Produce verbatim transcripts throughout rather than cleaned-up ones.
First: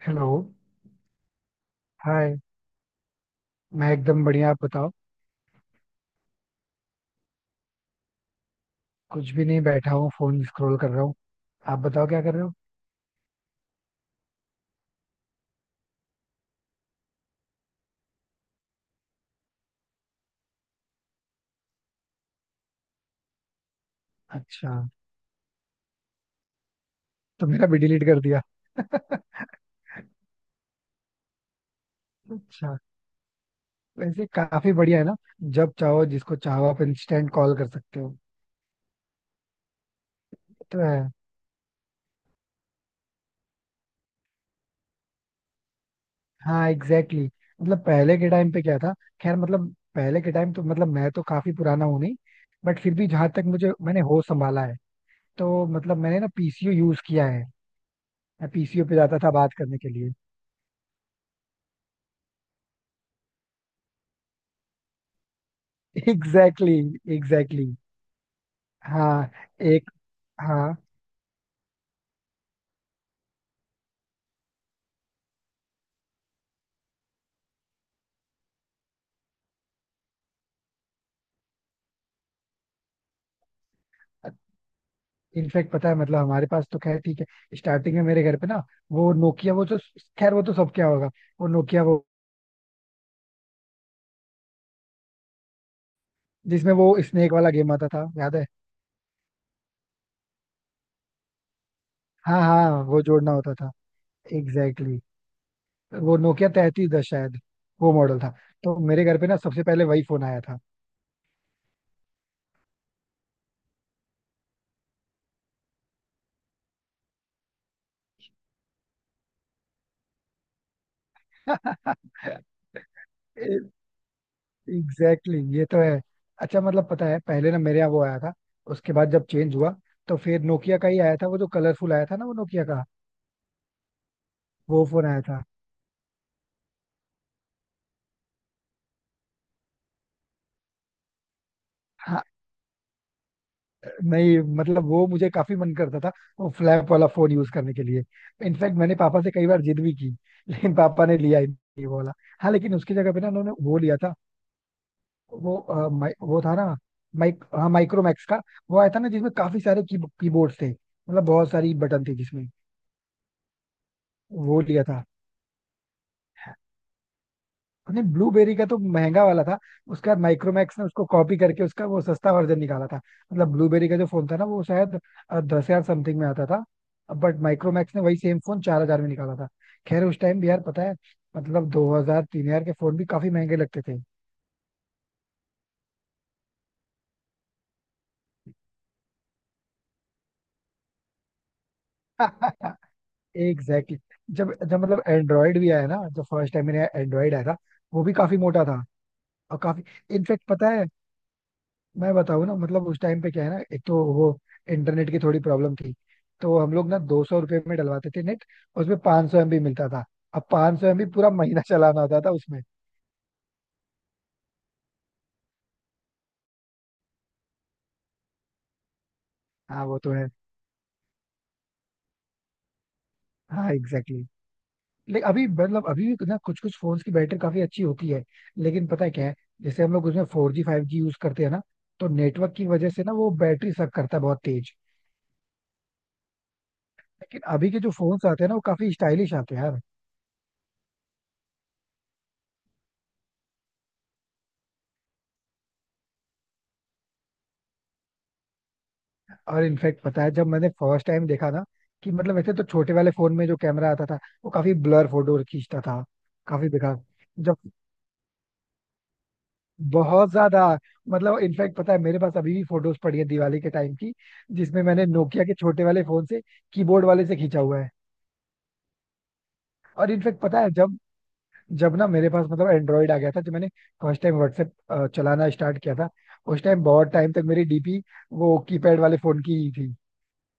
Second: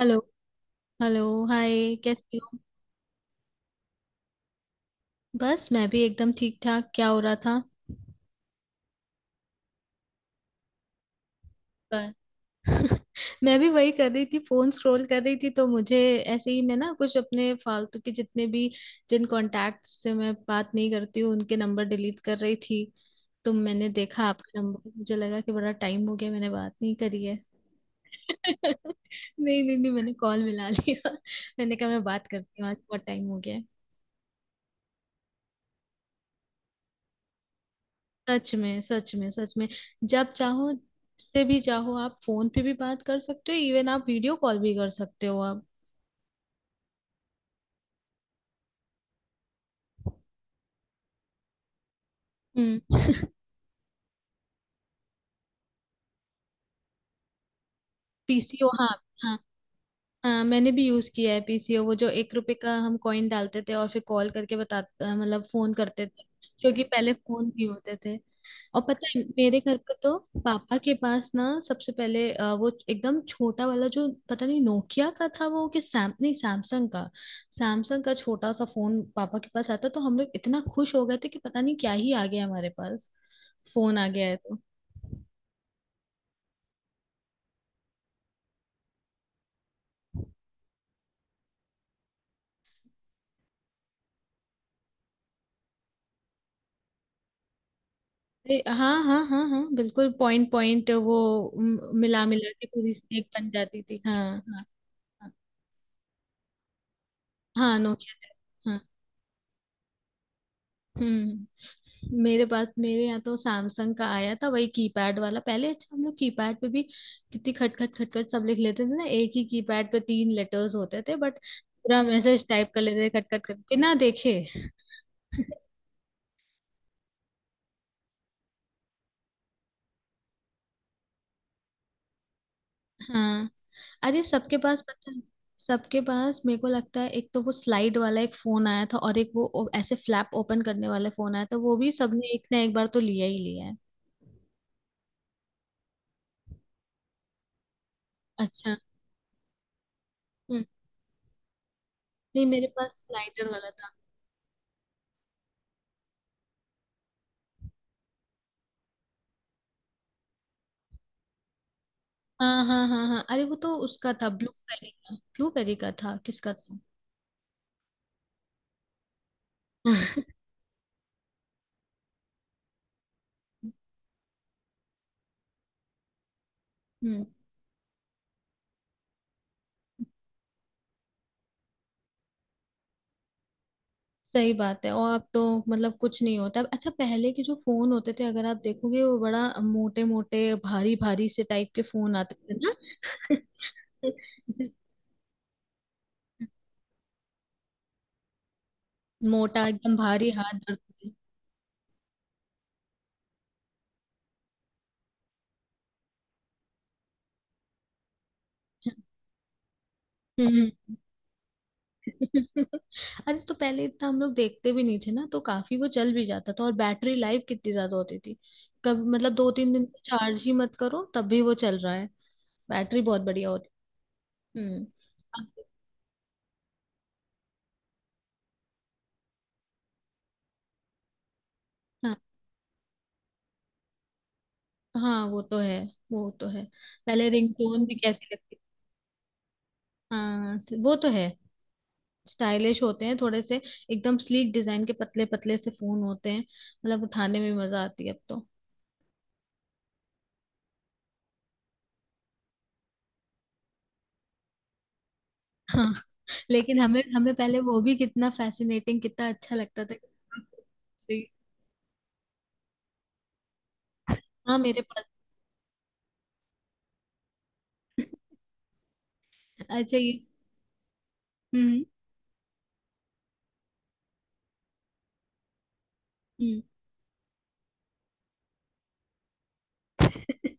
Hello. Hello. Hello. Hi, कैसी hi, हो? मैं एकदम बढ़िया. आप बताओ. बस, मैं भी एकदम ठीक ठाक। क्या हो रहा था? कुछ भी नहीं, बैठा हूँ फोन स्क्रॉल कर रहा हूँ. आप बताओ पर क्या कर रहे हो. मैं भी वही कर रही थी, फोन स्क्रॉल कर रही थी। तो मुझे ऐसे ही, मैं ना कुछ अपने फालतू के जितने भी, जिन कॉन्टैक्ट से मैं बात नहीं करती हूँ, उनके नंबर डिलीट कर रही थी। तो मैंने देखा आपका अच्छा, नंबर, मुझे लगा कि बड़ा टाइम हो गया मैंने बात नहीं करी है। तो मेरा भी डिलीट कर दिया. नहीं नहीं नहीं, मैंने कॉल मिला लिया। मैंने कहा मैं बात करती हूँ, आज अच्छा, बहुत टाइम हो गया। वैसे काफी बढ़िया है ना. जब चाहो जिसको चाहो आप इंस्टेंट कॉल कर सकते हो. सच में, सच में, सच में, जब ये चाहो तो है. से भी चाहो आप फोन पे भी बात कर सकते हो, इवन आप वीडियो कॉल भी कर सकते हो अब। हाँ एग्जैक्टली exactly. मतलब पहले के टाइम पे क्या था. खैर, मतलब पहले के टाइम तो मतलब मैं तो काफी पुराना हूँ नहीं, बट फिर हम्म। भी जहां तक मुझे मैंने होश संभाला है, तो मतलब मैंने ना पी सी ओ यूज किया है. मैं पीसीओ, पी सी ओ हाँ। पे जाता था हाँ। बात करने के लिए. हाँ, मैंने भी यूज किया है पीसीओ, वो जो एक रुपए का हम कॉइन डालते थे और फिर कॉल करके बताते, मतलब फोन करते थे। एग्जैक्टली क्योंकि exactly, पहले फोन भी एग्जैक्टली exactly. होते थे, और पता है हाँ, मेरे घर एक, पे तो हाँ, पापा के पास ना सबसे पहले अ, वो एकदम छोटा वाला जो, पता नहीं नोकिया का था वो कि सैम नहीं, सैमसंग का। सैमसंग का छोटा सा फोन पापा के पास आता, तो हम लोग इतना खुश हो गए थे कि पता नहीं क्या ही आ गया हमारे पास, फोन आ गया है तो। इनफैक्ट पता है, मतलब हमारे पास तो खैर ठीक है. स्टार्टिंग में मेरे घर पे ना वो नोकिया वो जो, खैर वो तो सब क्या होगा. वो नोकिया वो जिसमें वो स्नेक वाला गेम आता था, याद है. अरे हाँ हाँ हाँ हाँ बिल्कुल, पॉइंट पॉइंट वो म- मिला हाँ मिला के हाँ, पूरी वो स्नेक जोड़ना बन होता था. जाती थी। हाँ हाँ, एग्जैक्टली exactly. हाँ वो नोकिया तैतीस दस शायद हाँ, वो मॉडल नोकिया था. तो हाँ। मेरे घर पे ना सबसे पहले वही फोन आया था. हम्म। मेरे पास, मेरे यहाँ तो सैमसंग का आया था, वही कीपैड वाला पहले। अच्छा, हम लोग कीपैड पे भी कितनी खट खट खट खट सब लिख लेते थे ना, एक ही कीपैड पे तीन लेटर्स होते थे, बट पूरा मैसेज टाइप कर लेते थे, खट खट खट बिना देखे। एग्जैक्टली exactly, ये तो है. अच्छा, मतलब पता है पहले ना मेरे यहाँ वो आया था. उसके बाद जब चेंज हुआ तो फिर नोकिया का ही आया था, वो जो कलरफुल आया था ना वो नोकिया का, हाँ। अरे सबके पास, वो फोन पता आया है था. सबके पास, मेरे को लगता है एक तो वो स्लाइड वाला एक फोन आया था, और एक वो ओ- ऐसे फ्लैप ओपन करने वाला फोन आया था, वो भी हाँ, सबने एक ना एक बार तो लिया ही लिया है। नहीं मतलब वो मुझे काफी मन करता था, वो फ्लैप वाला फोन यूज करने के लिए. अच्छा। इनफैक्ट मैंने पापा से कई बार जिद भी की, हम्म। लेकिन पापा ने लिया ही नहीं वो वाला. नहीं, हाँ, मेरे लेकिन पास उसकी जगह पे ना स्लाइडर उन्होंने वाला वो था। लिया था. वो अ, माइ, वो था ना, माइक, हाँ माइक्रोमैक्स का. वो आया था ना जिसमें काफी सारे की, कीबोर्ड थे, मतलब बहुत सारी बटन थे जिसमें, हाँ हाँ हाँ हाँ, अरे वो तो उसका था, वो लिया ब्लूबेरी था. का, ब्लूबेरी का था, किसका था? नहीं, ब्लूबेरी का तो महंगा वाला था. उसके बाद माइक्रोमैक्स ने उसको कॉपी करके उसका वो सस्ता वर्जन निकाला था. मतलब ब्लूबेरी का जो फोन था ना वो शायद दस हजार समथिंग में आता था, हम्म। बट माइक्रोमैक्स ने वही सेम फोन चार हजार में निकाला था. खैर, उस टाइम भी यार पता है, मतलब दो हजार तीन हजार के फोन भी काफी महंगे लगते थे. सही बात है, और अब तो मतलब कुछ नहीं होता अब। अच्छा, पहले के जो फोन होते थे अगर आप देखोगे, वो बड़ा मोटे मोटे भारी भारी से टाइप के फोन आते थे एग्जैक्टली exactly. ना। जब जब मतलब एंड्रॉयड भी आया ना, जब फर्स्ट टाइम मैंने एंड्रॉयड आया था, वो भी काफी मोटा था. और मोटा, अब काफी, एकदम भारी, इनफेक्ट हाथ पता दर्द है, होते मैं बताऊँ ना, मतलब उस टाइम पे क्या है ना, एक तो वो इंटरनेट की थोड़ी प्रॉब्लम थी. तो हम लोग ना दो सौ रुपये में डलवाते थे नेट, हैं। उसमें पाँच सौ एमबी मिलता था. अब हम्म। पाँच सौ एम बी पूरा महीना चलाना होता था उसमें. अरे, तो पहले इतना हम लोग देखते भी नहीं थे ना, तो काफी वो चल भी जाता था। और बैटरी लाइफ कितनी ज्यादा होती थी, कब मतलब दो तीन दिन हाँ, वो तो है. चार्ज ही मत करो, तब भी वो चल रहा है। बैटरी बहुत बढ़िया होती। हाँ एग्जैक्टली exactly. हम्म। लेकिन अभी, अब- मतलब अभी भी ना कुछ कुछ फोन्स की बैटरी काफी अच्छी होती है. लेकिन पता है क्या है, जैसे हम लोग उसमें four G five G use करते हैं ना, तो हाँ, नेटवर्क की वजह से ना वो बैटरी सक करता है बहुत तेज. हाँ वो तो है, वो तो है। पहले लेकिन अभी के रिंगटोन जो भी फोन्स कैसी आते हैं ना, लगती। वो काफी स्टाइलिश आते हैं यार. हाँ, स- वो तो है, स्टाइलिश होते हैं थोड़े से, एकदम स्लीक डिजाइन के पतले पतले से फोन होते हैं, मतलब उठाने में मजा आती है अब तो। और इनफैक्ट पता है, जब मैंने फर्स्ट टाइम देखा ना, कि मतलब वैसे तो छोटे वाले फोन में जो कैमरा आता था वो काफी ब्लर फोटो खींचता हाँ। था. काफी लेकिन हमें बेकार. हमें पहले जब, वो भी कितना फैसिनेटिंग, कितना अच्छा लगता था। बहुत ज्यादा, मतलब इनफैक्ट पता है मेरे पास अभी भी फोटोज पड़ी है दिवाली के टाइम की, हाँ मेरे जिसमें पास मैंने नोकिया के छोटे वाले फोन से, कीबोर्ड वाले से खींचा हुआ है. है। अच्छा और ये। इनफैक्ट पता है जब, हम्म। जब ना मेरे पास मतलब एंड्रॉइड आ गया था, जब मैंने फर्स्ट टाइम व्हाट्सएप चलाना स्टार्ट किया था, हम्म। उस टाइम बहुत टाइम तक मेरी डी पी वो कीपैड वाले फोन की ही थी.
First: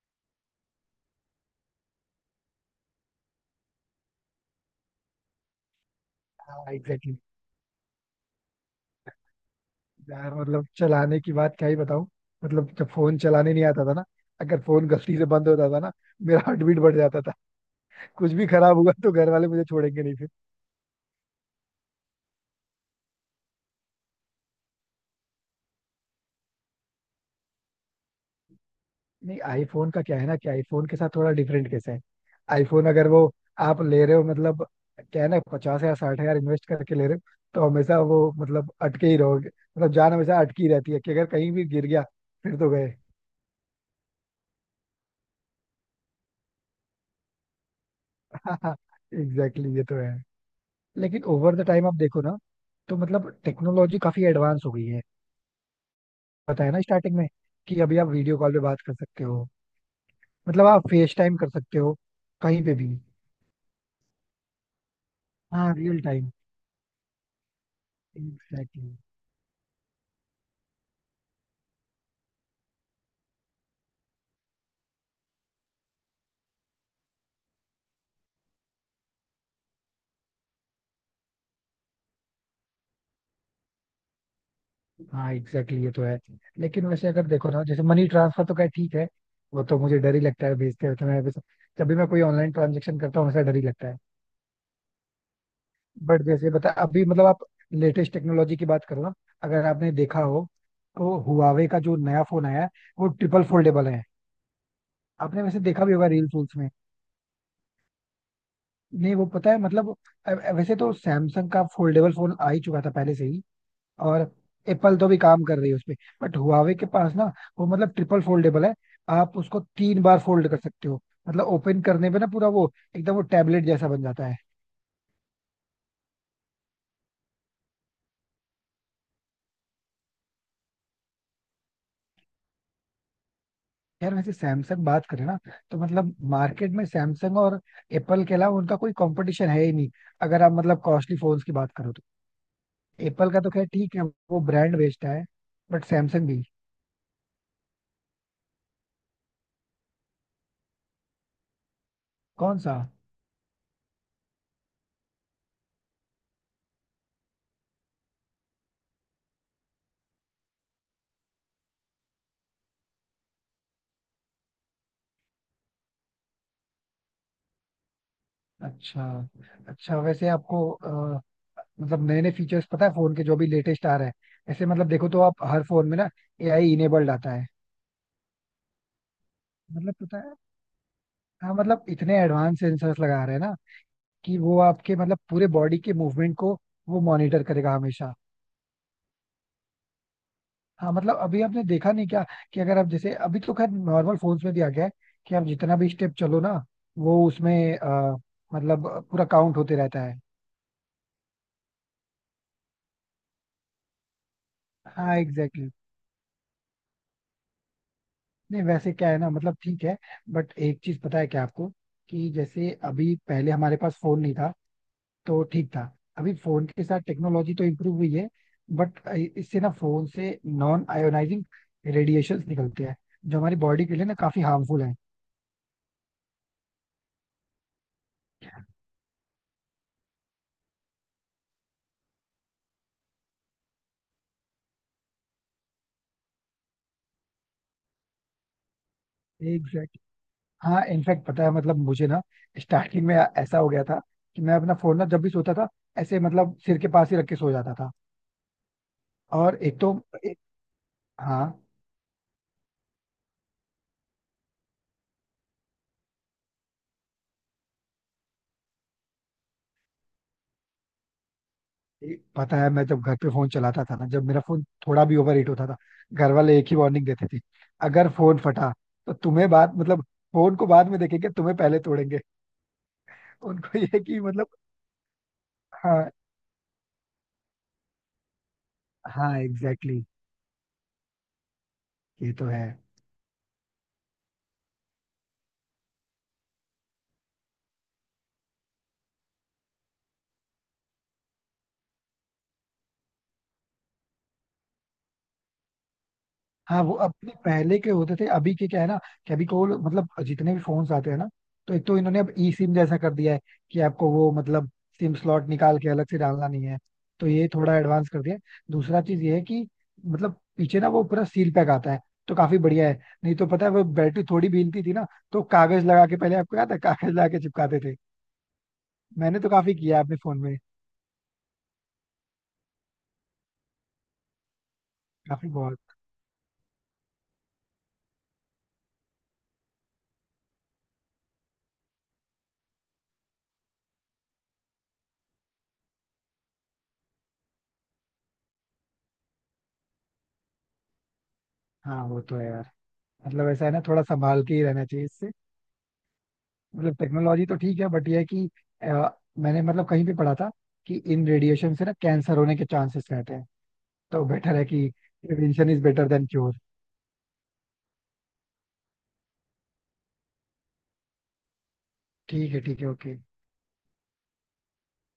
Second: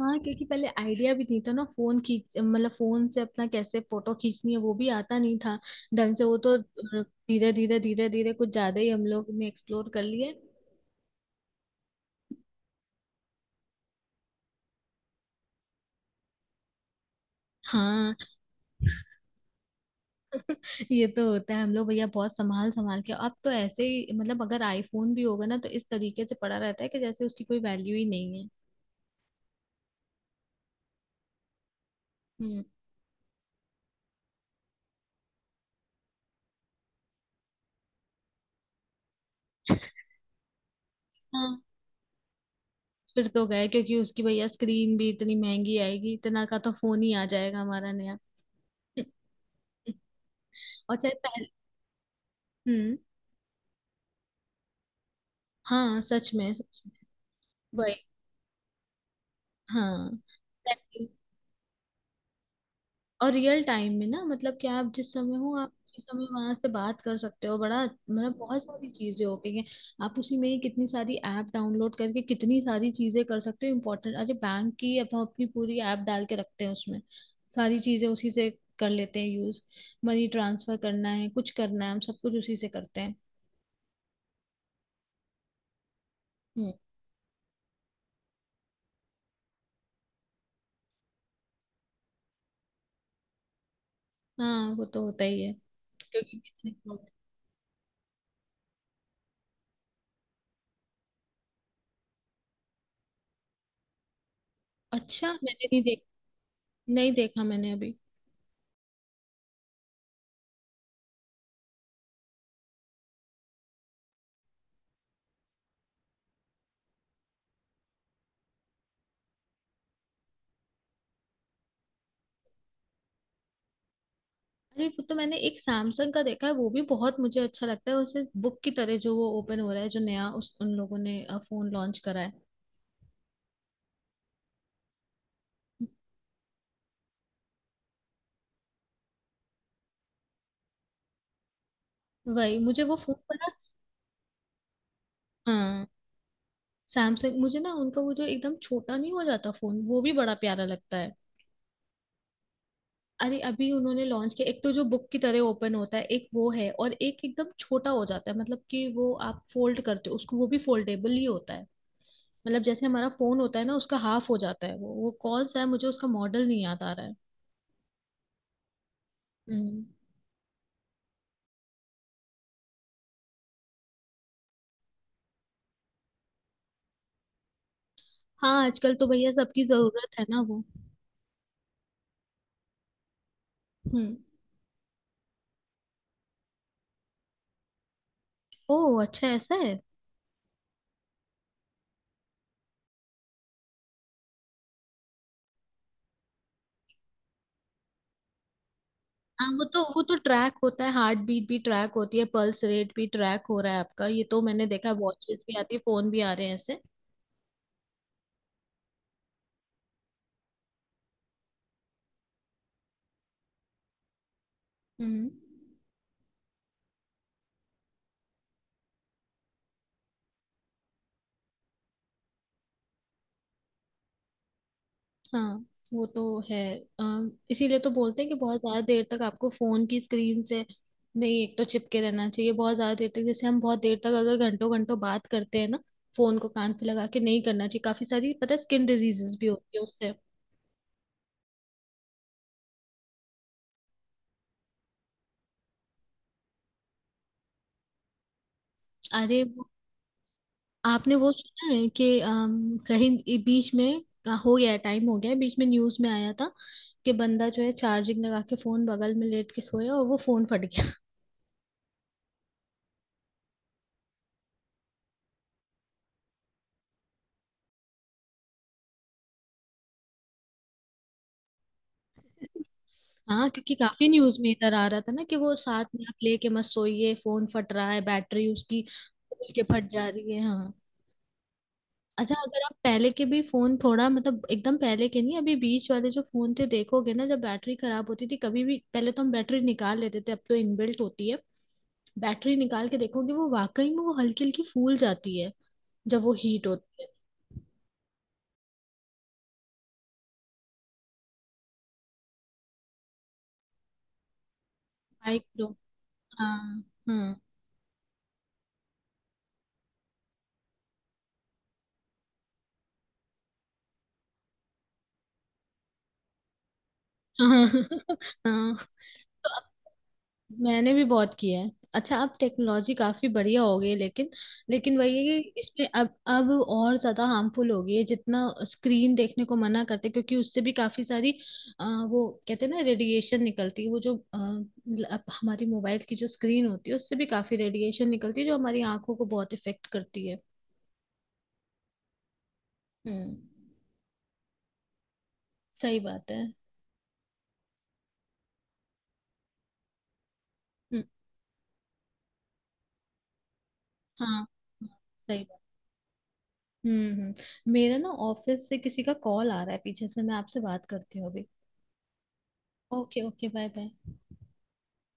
हाँ, क्योंकि पहले आइडिया भी नहीं था ना, फोन खींच मतलब फोन से अपना कैसे फोटो खींचनी है वो भी आता नहीं था ढंग से, वो तो हाँ, धीरे धीरे धीरे धीरे कुछ ज्यादा ही हम लोग ने एक्सप्लोर कर लिए। यार मतलब चलाने की बात क्या ही बताऊं. मतलब जब फोन चलाने नहीं आता था ना, अगर फोन गलती से बंद होता था ना, मेरा हार्ट बीट बढ़ जाता था. हाँ, कुछ भी खराब हुआ तो घर वाले मुझे छोड़ेंगे नहीं फिर. ये तो होता है। हम लोग भैया बहुत संभाल संभाल के, अब तो ऐसे ही, मतलब अगर आईफोन भी होगा ना, तो इस तरीके से पड़ा रहता है कि जैसे उसकी कोई वैल्यू ही नहीं है। नहीं, आईफोन का क्या है ना, कि आईफोन के साथ थोड़ा डिफरेंट कैसे है. हम्म। आईफोन अगर वो आप ले रहे हो, मतलब क्या है ना पचास या साठ हजार इन्वेस्ट करके ले रहे हो, तो हमेशा वो मतलब अटके ही रहोगे. मतलब जान हमेशा अटकी रहती है कि अगर कहीं हाँ। भी गिर गया फिर तो गए. फिर तो गए, क्योंकि उसकी भैया स्क्रीन भी इतनी महंगी आएगी, इतना का तो फोन ही आ जाएगा हमारा नया। एग्जैक्टली exactly, ये तो है. और चाहे लेकिन पहले। ओवर द टाइम आप देखो ना, तो हम्म। मतलब टेक्नोलॉजी काफी एडवांस हो गई है. हाँ सच में, पता है सच ना में। स्टार्टिंग में, कि वही। अभी आप वीडियो कॉल पे बात कर सकते हो, हाँ। मतलब आप फेस टाइम कर सकते हो कहीं पे भी. और रियल टाइम में ना, मतलब कि आप जिस समय हो आप हाँ, रियल उसी समय टाइम, वहां से बात कर सकते हो, बड़ा मतलब बहुत सारी एग्जैक्टली. चीजें हो गई हैं। आप उसी में ही कितनी सारी ऐप डाउनलोड करके कितनी सारी चीजें कर सकते हो, इम्पोर्टेंट, अरे बैंक की अब हम अपनी पूरी ऐप डाल के रखते हैं उसमें। सारी चीजें उसी से कर लेते हैं यूज। मनी ट्रांसफर करना है, कुछ करना है, हम सब कुछ उसी से करते हैं। हाँ एग्जैक्टली, ये तो है. हम्म। लेकिन वैसे अगर देखो ना, जैसे मनी ट्रांसफर तो क्या ठीक है, वो तो मुझे डर ही लगता है भेजते हुए. मैं जब भी मैं कोई ऑनलाइन ट्रांजेक्शन करता हूँ, ऐसा डर ही लगता है. हाँ, वो तो होता ही है, बट क्योंकि। जैसे बता अभी, मतलब आप लेटेस्ट टेक्नोलॉजी की बात करो ना, अगर आपने देखा हो, तो हुआवे का जो नया फोन आया है वो ट्रिपल फोल्डेबल है. अच्छा, आपने वैसे मैंने नहीं देखा भी देख। होगा रील फूल्स में. नहीं देखा मैंने अभी। नहीं, वो पता है मतलब अ- अ- वैसे तो सैमसंग का फोल्डेबल फोन आ ही चुका था पहले से ही. और एप्पल तो भी काम कर रही है उस पे. बट हुआवे के पास ना, वो मतलब ट्रिपल फोल्डेबल है. आप उसको तीन बार फोल्ड कर सकते हो. मतलब ओपन करने पे ना पूरा वो एकदम वो टैबलेट जैसा बन जाता है. अरे, वो तो मैंने एक सैमसंग का देखा है, वो भी बहुत मुझे अच्छा लगता है, उसे बुक की तरह जो वो ओपन हो रहा है, जो नया उस उन लोगों ने फोन लॉन्च करा है। यार वैसे सैमसंग बात करें ना, तो मतलब मार्केट में सैमसंग और एप्पल के अलावा उनका कोई कंपटीशन है ही नहीं, अगर आप मतलब कॉस्टली फोन्स की बात करो तो. वही मुझे वो फोन एप्पल का बड़ा। तो खैर ठीक है, वो ब्रांड बेचता है. बट हाँ। सैमसंग भी. सैमसंग, मुझे ना उनका वो जो एकदम छोटा नहीं हो जाता फोन, वो भी बड़ा प्यारा लगता है। कौन सा. अरे अभी उन्होंने लॉन्च किया एक तो, जो बुक की तरह ओपन होता है एक वो है, और एक एकदम छोटा हो जाता है, मतलब कि वो आप फोल्ड करते हो उसको, वो भी फोल्डेबल ही होता है। मतलब जैसे हमारा फोन होता है ना, उसका हाफ हो जाता है वो वो कौन सा है, मुझे उसका मॉडल नहीं याद आ रहा है। अच्छा. हम्म। अच्छा वैसे आपको अ, मतलब नए नए फीचर्स पता है फोन के जो भी लेटेस्ट आ रहे हैं, ऐसे मतलब देखो तो आप हर फोन में ना ए आई इनेबल्ड आता है. हाँ आजकल तो भैया सबकी मतलब जरूरत पता है है, ना वो। हाँ मतलब इतने एडवांस सेंसर्स लगा रहे हैं ना, हम्म। कि वो आपके मतलब पूरे बॉडी के मूवमेंट को वो मॉनिटर करेगा हमेशा. ओह अच्छा, ऐसा है। हाँ मतलब अभी आपने देखा नहीं क्या, कि अगर आप जैसे, अभी तो खैर नॉर्मल फोन्स में भी आ गया है कि आप जितना भी स्टेप चलो ना, वो उसमें अ, मतलब पूरा हाँ काउंट वो होते तो, रहता वो तो है. ट्रैक होता है, हार्ट बीट भी ट्रैक होती है, पल्स रेट भी ट्रैक हो रहा है आपका, ये तो मैंने देखा है। हाँ वॉचेस भी एग्जैक्टली. आती है, फोन भी आ रहे हैं ऐसे। नहीं वैसे क्या है ना, मतलब ठीक है, बट एक चीज पता है क्या आपको, कि जैसे अभी, पहले हमारे पास फोन नहीं था हम्म। तो ठीक था. अभी फोन के साथ टेक्नोलॉजी तो इम्प्रूव हुई है, बट इससे ना फोन से नॉन आयोनाइजिंग रेडिएशंस निकलते हैं, जो हमारी बॉडी के लिए ना काफी हार्मफुल है. हाँ वो तो है। अम, इसीलिए तो बोलते हैं कि बहुत ज्यादा देर तक आपको फोन की स्क्रीन से नहीं, एक तो चिपके रहना चाहिए बहुत ज्यादा देर तक, जैसे हम बहुत देर तक अगर घंटों घंटों बात करते हैं ना, फोन को कान पे लगा के नहीं करना चाहिए, काफी सारी पता है स्किन डिजीजेस भी होती है एग्जैक्ट, उससे। हाँ इनफैक्ट पता है, मतलब मुझे ना स्टार्टिंग में ऐसा हो गया था कि मैं अपना फोन ना जब भी सोता था ऐसे मतलब सिर के पास ही रख के सो जाता था. अरे और एक तो, एक, आपने वो हाँ सुना है कि अम, कहीं ये बीच में आ, हो गया, टाइम हो गया है, बीच में न्यूज में आया था कि बंदा जो है चार्जिंग लगा के फोन बगल में लेट के सोया, और वो फोन फट गया। ये पता है, मैं जब घर पे फोन चलाता था ना, जब मेरा फोन थोड़ा भी ओवर हीट होता था, घर वाले एक ही वार्निंग देते थे, अगर फोन फटा तो तुम्हें बात मतलब फोन को बाद में देखेंगे, तुम्हें पहले तोड़ेंगे. हाँ, क्योंकि उनको ये है काफी कि न्यूज मतलब में इधर आ रहा था ना, कि वो साथ में हाँ, आप लेके मत सोइए, फोन फट रहा है, बैटरी उसकी हाँ खोल के फट एग्जैक्टली जा रही है। हाँ। exactly, ये अच्छा, तो अगर है. आप पहले के भी फोन थोड़ा मतलब, एकदम पहले के नहीं, अभी बीच वाले जो फोन थे देखोगे ना, जब बैटरी खराब होती थी कभी भी, पहले तो हम बैटरी निकाल लेते थे, अब तो इनबिल्ट होती है। बैटरी निकाल के देखोगे वो वाकई में वो हल्की हल्की फूल जाती है, जब वो हीट हाँ वो होती है। अपने पहले के होते थे. अभी के क्या है ना, कि अभी को मतलब जितने भी फोन्स आते हैं ना, तो एक तो इन्होंने अब ई सिम जैसा कर दिया है, कि आपको वो मतलब सिम बाइक स्लॉट लो। निकाल के अलग से डालना हाँ। नहीं है. तो हाँ। ये थोड़ा एडवांस कर दिया है. दूसरा चीज ये है कि मतलब पीछे ना वो पूरा सील पैक आता है तो काफी बढ़िया है. नहीं तो पता है वो बैटरी थोड़ी भी हिलती थी ना, तो कागज लगा के, पहले आपको याद है, कागज लगा के हाँ। चिपकाते थे. हाँ। मैंने तो तो अब, काफी किया है अपने फोन में. मैंने भी बहुत किया है। अच्छा अब टेक्नोलॉजी काफी बढ़िया हो गई है, लेकिन लेकिन वही है काफी कि बहुत. इसमें अब, अब और ज्यादा हार्मफुल हो गई है, जितना स्क्रीन देखने को मना करते हैं, क्योंकि उससे भी काफी सारी अ, वो कहते हैं ना रेडिएशन निकलती है, वो जो अ, ल- अब हमारी मोबाइल की जो स्क्रीन होती है उससे भी काफी रेडिएशन निकलती है, जो हमारी आंखों को बहुत इफेक्ट करती है। हाँ वो तो है यार. हम्म। मतलब ऐसा है ना, थोड़ा संभाल के ही रहना चाहिए इससे. सही बात है। मतलब टेक्नोलॉजी तो ठीक है, बट ये है कि अ, मैंने मतलब कहीं भी पढ़ा था कि हम्म। इन रेडिएशन से ना कैंसर होने के चांसेस रहते हैं. तो हाँ, बेटर है कि सही बात। Prevention is better than cure. हम्म, हम्म, मेरा ना ऑफिस से किसी का कॉल आ रहा है पीछे से, मैं आपसे बात करती हूँ अभी। ठीक है, ठीक है, okay. Okay, okay, bye bye.